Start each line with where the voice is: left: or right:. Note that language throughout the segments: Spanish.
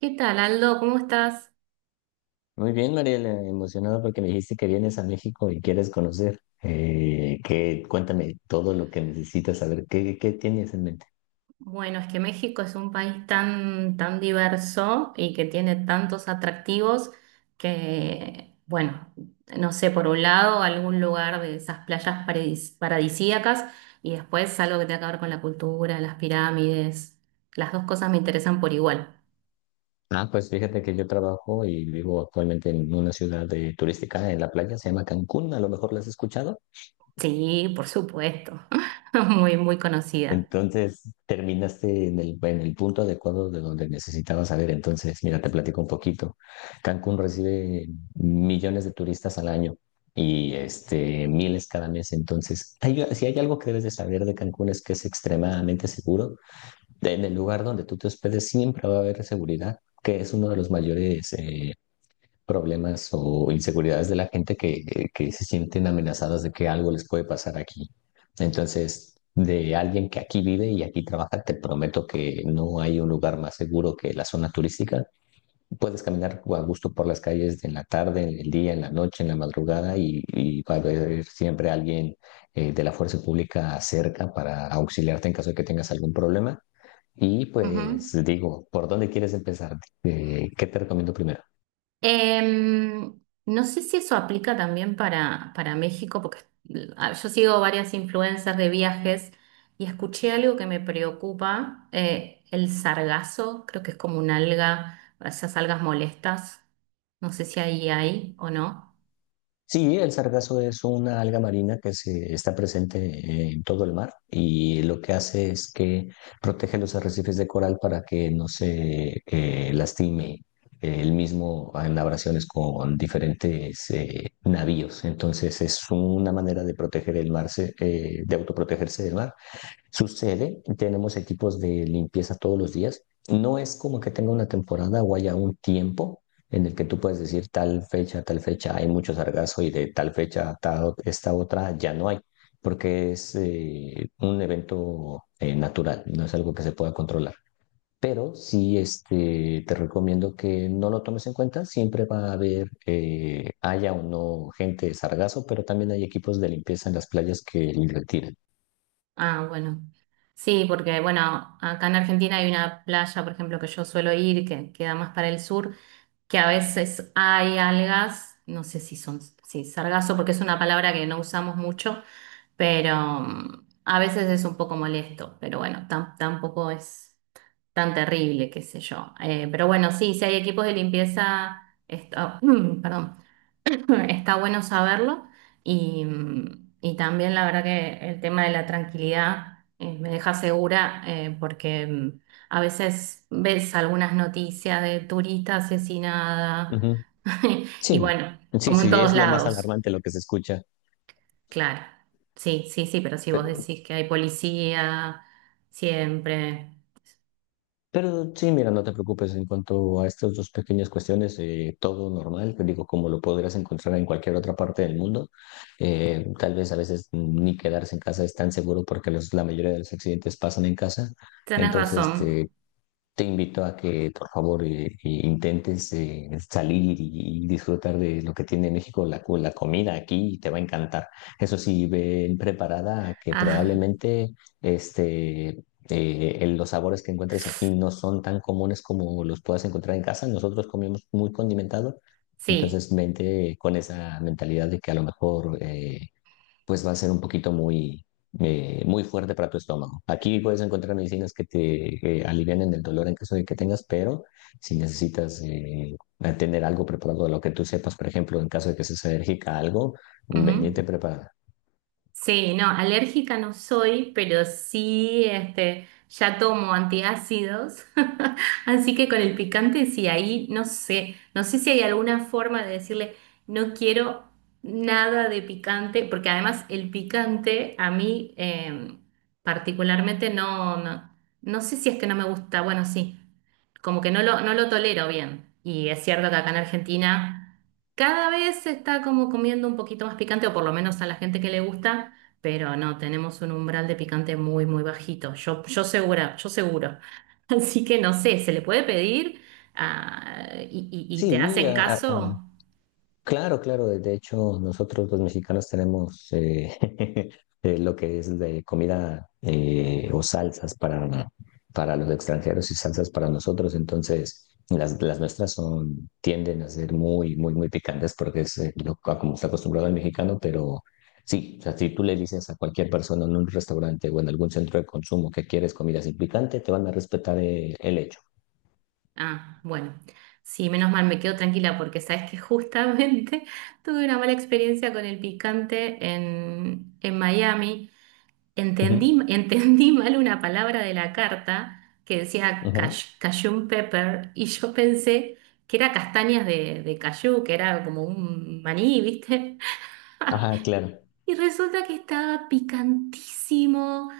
right: ¿Qué tal, Aldo? ¿Cómo estás?
left: Muy bien, Mariela, emocionado porque me dijiste que vienes a México y quieres conocer. ¿qué? Cuéntame todo lo que necesitas saber. ¿Qué tienes en mente?
right: Bueno, es que México es un país tan diverso y que tiene tantos atractivos que, bueno, no sé. Por un lado, algún lugar de esas paradisíacas, y después algo que tenga que ver con la cultura, las pirámides. Las dos cosas me interesan por igual.
left: Ah, pues fíjate que yo trabajo y vivo actualmente en una ciudad turística en la playa, se llama Cancún, a lo mejor la has escuchado.
right: Sí, por supuesto. Muy conocida.
left: Entonces, terminaste en el punto adecuado de donde necesitabas saber. Entonces, mira, te platico un poquito. Cancún recibe millones de turistas al año y este, miles cada mes. Entonces, si hay algo que debes de saber de Cancún es que es extremadamente seguro. En el lugar donde tú te hospedes siempre va a haber seguridad, que es uno de los mayores problemas o inseguridades de la gente que se sienten amenazadas de que algo les puede pasar aquí. Entonces, de alguien que aquí vive y aquí trabaja, te prometo que no hay un lugar más seguro que la zona turística. Puedes caminar a gusto por las calles en la tarde, en el día, en la noche, en la madrugada y va a haber siempre alguien de la fuerza pública cerca para auxiliarte en caso de que tengas algún problema. Y pues
right: Ujú.
left: digo, ¿por dónde quieres empezar? ¿qué te recomiendo primero?
right: Em, no sé si eso aplica también para México, porque yo sigo varias influencers de viajes y escuché algo que me preocupa, el sargazo, creo que es como una alga, esas algas molestas, no sé si ahí hay o no.
left: Sí, el sargazo es una alga marina que se está presente en todo el mar y lo que hace es que protege los arrecifes de coral para que no se lastime el mismo en abrasiones con diferentes navíos. Entonces es una manera de proteger el mar, de autoprotegerse del mar. Sucede, tenemos equipos de limpieza todos los días. No es como que tenga una temporada o haya un tiempo en el que tú puedes decir tal fecha, hay mucho sargazo y de tal fecha a esta otra ya no hay, porque es un evento natural, no es algo que se pueda controlar. Pero sí, este, te recomiendo que no lo tomes en cuenta. Siempre va a haber, haya o no gente de sargazo, pero también hay equipos de limpieza en las playas que le retiran.
right: Ah, bueno. Sí, porque bueno, acá en Argentina hay una playa, por ejemplo, que yo suelo ir, que queda más para el sur, que a veces hay algas, no sé si son, sí, sargazo, porque es una palabra que no usamos mucho, pero a veces es un poco molesto, pero bueno, tampoco es tan terrible, qué sé yo. Pero bueno, sí, si hay equipos de limpieza, está, perdón, está bueno saberlo y, y también la verdad que el tema de la tranquilidad me deja segura, porque a veces ves algunas noticias de turista asesinada,
left: Ujú.
right: y
left: Sí,
right: bueno,
left: sí,
right: como en
left: sí,
right: todos
left: es lo más
right: lados.
left: alarmante lo que se escucha.
right: Claro, sí, sí, sí, pero si vos
left: Pe-
right: decís que hay policía siempre,
left: Pero sí, mira, no te preocupes en cuanto a estas dos pequeñas cuestiones, todo normal, te digo, como lo podrías encontrar en cualquier otra parte del mundo. Tal vez a veces ni quedarse en casa es tan seguro porque la mayoría de los accidentes pasan en casa.
right: tenés
left: Entonces,
right: razón.
left: este, te invito a que, por favor, intentes salir y disfrutar de lo que tiene México, la comida aquí, y te va a encantar. Eso sí, ven preparada a que
right: Ah,
left: probablemente este, los sabores que encuentres aquí no son tan comunes como los puedas encontrar en casa. Nosotros comemos muy condimentado,
right: sí,
left: entonces vente con esa mentalidad de que a lo mejor pues va a ser un poquito muy, muy fuerte para tu estómago. Aquí puedes encontrar medicinas que te alivianen el dolor en caso de que tengas, pero si necesitas tener algo preparado, lo que tú sepas, por ejemplo, en caso de que seas alérgica a algo,
right: ujú.
left: vengete preparada.
right: Sí, no, alérgica no soy, pero sí, este, ya tomo antiácidos, así que con el picante sí, ahí no sé, no sé si hay alguna forma de decirle, no quiero nada de picante, porque además el picante a mí, particularmente no, no, no sé si es que no me gusta, bueno, sí, como que no lo tolero bien, y es cierto que acá en Argentina... Cada vez se está como comiendo un poquito más picante, o por lo menos a la gente que le gusta, pero no, tenemos un umbral de picante muy bajito. Yo segura, yo seguro. Así que no sé, ¿se le puede pedir? Ah, ¿y te
left: Sí,
right: hacen caso?
left: claro, claro. De hecho, nosotros los mexicanos tenemos lo que es de comida o salsas para los extranjeros y salsas para nosotros. Entonces, las nuestras son, tienden a ser muy, muy, muy picantes porque es a como está acostumbrado el mexicano, pero sí, o sea, si tú le dices a cualquier persona en un restaurante o en algún centro de consumo que quieres comida sin picante, te van a respetar el hecho.
right: Ah, bueno. Sí, menos mal, me quedo tranquila porque sabes que justamente tuve una mala experiencia con el picante en Miami.
left: Ujú,
right: Entendí mal una palabra de la carta, que decía
left: ujú.
right: cajun pepper, y yo pensé que era castañas de cayú, que era como un maní, ¿viste?
left: Ajá, claro.
right: Y resulta que estaba picantísimo.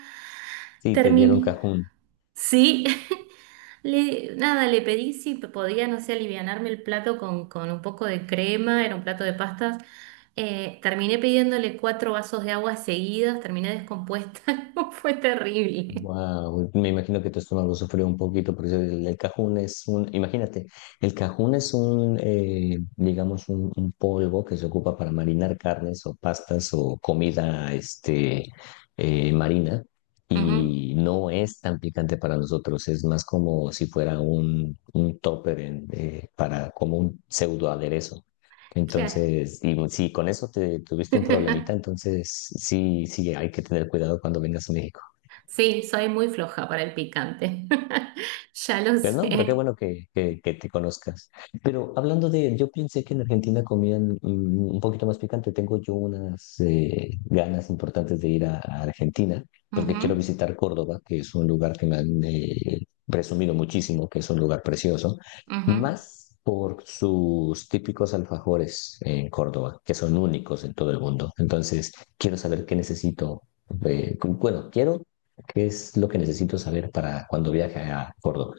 left: Sí, te dieron
right: Terminé.
left: cajún.
right: Sí, nada, le pedí si podía, no sé, alivianarme el plato con un poco de crema, era un plato de pastas. Terminé pidiéndole cuatro vasos de agua seguidos, terminé descompuesta. Fue terrible.
left: Wow, me imagino que tu estómago lo sufrió un poquito, porque el cajún es un, imagínate, el cajún es un, digamos, un polvo que se ocupa para marinar carnes o pastas o comida, este, marina,
right: Ujú,
left: y no es tan picante para nosotros, es más como si fuera un topper para, como un pseudo aderezo.
right: claro.
left: Entonces, y si con eso te tuviste un problemita, entonces sí, sí, hay que tener cuidado cuando vengas a México.
right: Sí, soy muy floja para el picante. Ya lo
left: Pero no, pero qué
right: sé.
left: bueno que te conozcas. Pero hablando de, yo pensé que en Argentina comían un poquito más picante. Tengo yo unas ganas importantes de ir a Argentina, porque
right: Ujú,
left: quiero visitar Córdoba, que es un lugar que me han presumido muchísimo, que es un lugar precioso,
right: ujú.
left: más por sus típicos alfajores en Córdoba, que son únicos en todo el mundo. Entonces, quiero saber qué necesito. Bueno, quiero qué es lo que necesito saber para cuando viaje a Córdoba.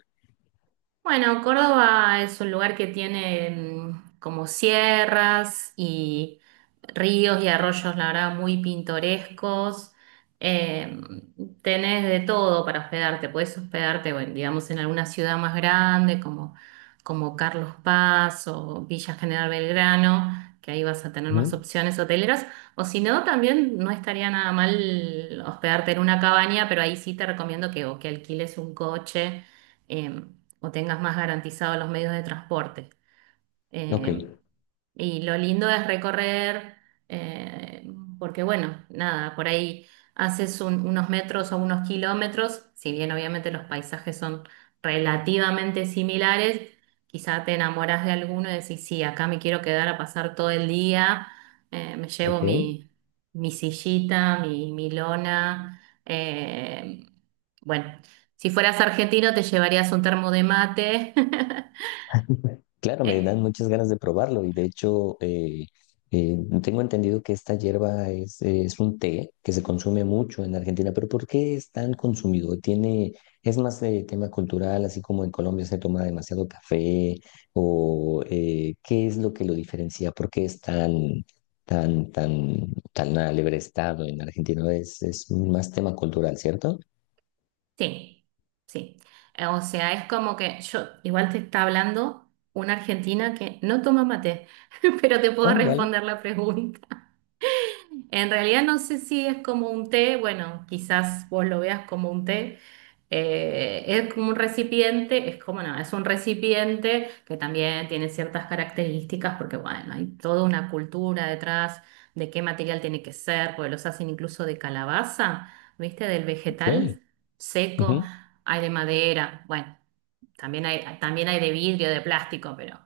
right: Bueno, Córdoba es un lugar que tiene, como sierras y ríos y arroyos, la verdad, muy pintorescos. Eh, Tenés de todo para hospedarte. Podés hospedarte, bueno, digamos, en alguna ciudad más grande como Carlos Paz o Villa General Belgrano, que ahí vas a tener más
left: Ujú,
right: opciones hoteleras. O si no, también no estaría nada mal hospedarte en una cabaña, pero ahí sí te recomiendo que, o que alquiles un coche, eh, o tengas más garantizados los medios de transporte.
left: ok,
right: Eh, y lo lindo es recorrer, eh, porque bueno, nada, por ahí unos metros o unos kilómetros. Si bien obviamente los paisajes son relativamente similares, quizá te enamoras de alguno y decís, sí, acá me quiero quedar a pasar todo el día. Me llevo
left: ok.
right: mi sillita, mi lona. eh, bueno, si fueras argentino te llevarías un termo de mate.
left: Claro, me dan
right: Eh,
left: muchas ganas de probarlo y de hecho eh, tengo entendido que esta hierba es un té que se consume mucho en Argentina, pero ¿por qué es tan consumido? Tiene, es más de tema cultural, así como en Colombia se toma demasiado café o ¿qué es lo que lo diferencia? ¿Por qué es tan, tan, tan, tan alegre estado en Argentina? Es más tema cultural, ¿cierto?
right: Sí, sí. O sea, es como que yo igual te está hablando una argentina que no toma mate, pero te puedo
left: Oh, vale,
right: responder la pregunta. En realidad no sé si es como un té, bueno, quizás vos lo veas como un té. Es como un recipiente, es como no, es un recipiente que también tiene ciertas características, porque bueno, hay toda una cultura detrás de qué material tiene que ser, porque los hacen incluso de calabaza, ¿viste? Del
left: ok.
right: vegetal seco,
left: Ujú.
right: hay de madera, bueno, también hay de vidrio, de plástico, pero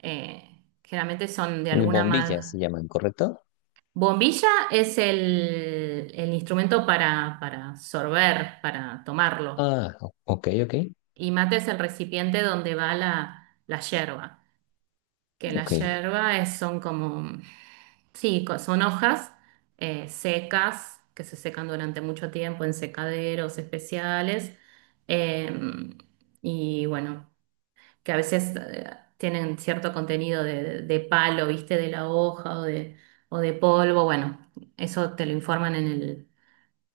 right: generalmente son de alguna manera.
left: Bombillas se llaman, ¿correcto?
right: Bombilla es el instrumento para sorber, para tomarlo.
left: Ah, ok, ok,
right: Y mate es el recipiente donde va la yerba. Que la
left: ok.
right: yerba son como, sí, son hojas secas que se secan durante mucho tiempo en secaderos especiales. Eh, y bueno, que a veces tienen cierto contenido de palo, viste, de la hoja o de polvo. Bueno, eso te lo informan en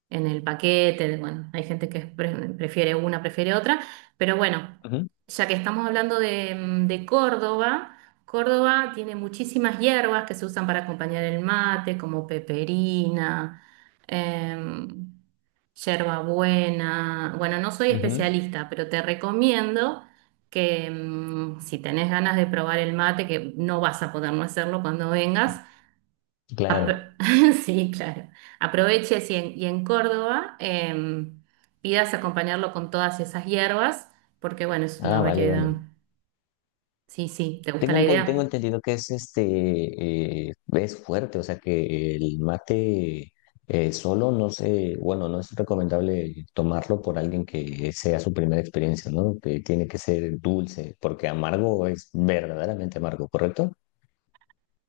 right: en el paquete, de- bueno, hay gente que prefiere una, prefiere otra, pero bueno,
left: Ujú,
right: ya que estamos hablando de, de Córdoba, Córdoba tiene muchísimas hierbas que se usan para acompañar el mate, como peperina, em, yerbabuena. Bueno, no soy
left: ujú,
right: especialista, pero te recomiendo que, si tenés ganas de probar el mate, que no vas a poder no hacerlo cuando vengas,
left: claro.
right: Apro- sí, claro. Aproveche si y en Córdoba, pidas acompañarlo con todas esas hierbas, porque bueno, es una
left: Ah, vale,
right: variedad.
left: vale.
right: Sí, sí, ¿te gusta
left: Tengo
right: la
left: un tengo
right: idea?
left: entendido que es este es fuerte, o sea que el mate solo no sé, bueno, no es recomendable tomarlo por alguien que sea su primera experiencia, ¿no? Que tiene que ser dulce, porque amargo es verdaderamente amargo, ¿correcto?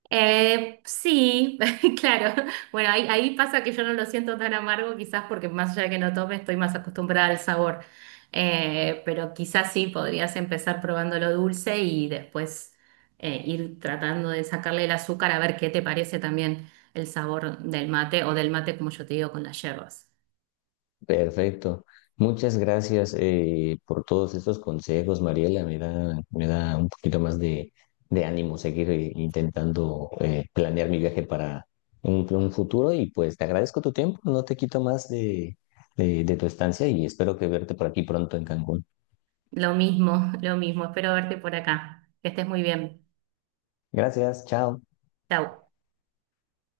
right: Sí, claro. Bueno, ahí, ahí pasa que yo no lo siento tan amargo, quizás porque más allá de que no tome, estoy más acostumbrada al sabor. Pero quizás sí, podrías empezar probando lo dulce y después, ir tratando de sacarle el azúcar, a ver qué te parece también el sabor del mate, o del mate, como yo te digo, con las hierbas.
left: Perfecto. Muchas gracias por todos estos consejos, Mariela. Me da un poquito más de ánimo seguir intentando planear mi viaje para un futuro y pues te agradezco tu tiempo. No te quito más de, de tu estancia y espero que verte por aquí pronto en Cancún.
right: Lo mismo, lo mismo. Espero verte por acá. Que estés muy bien.
left: Gracias, chao.
right: Chau.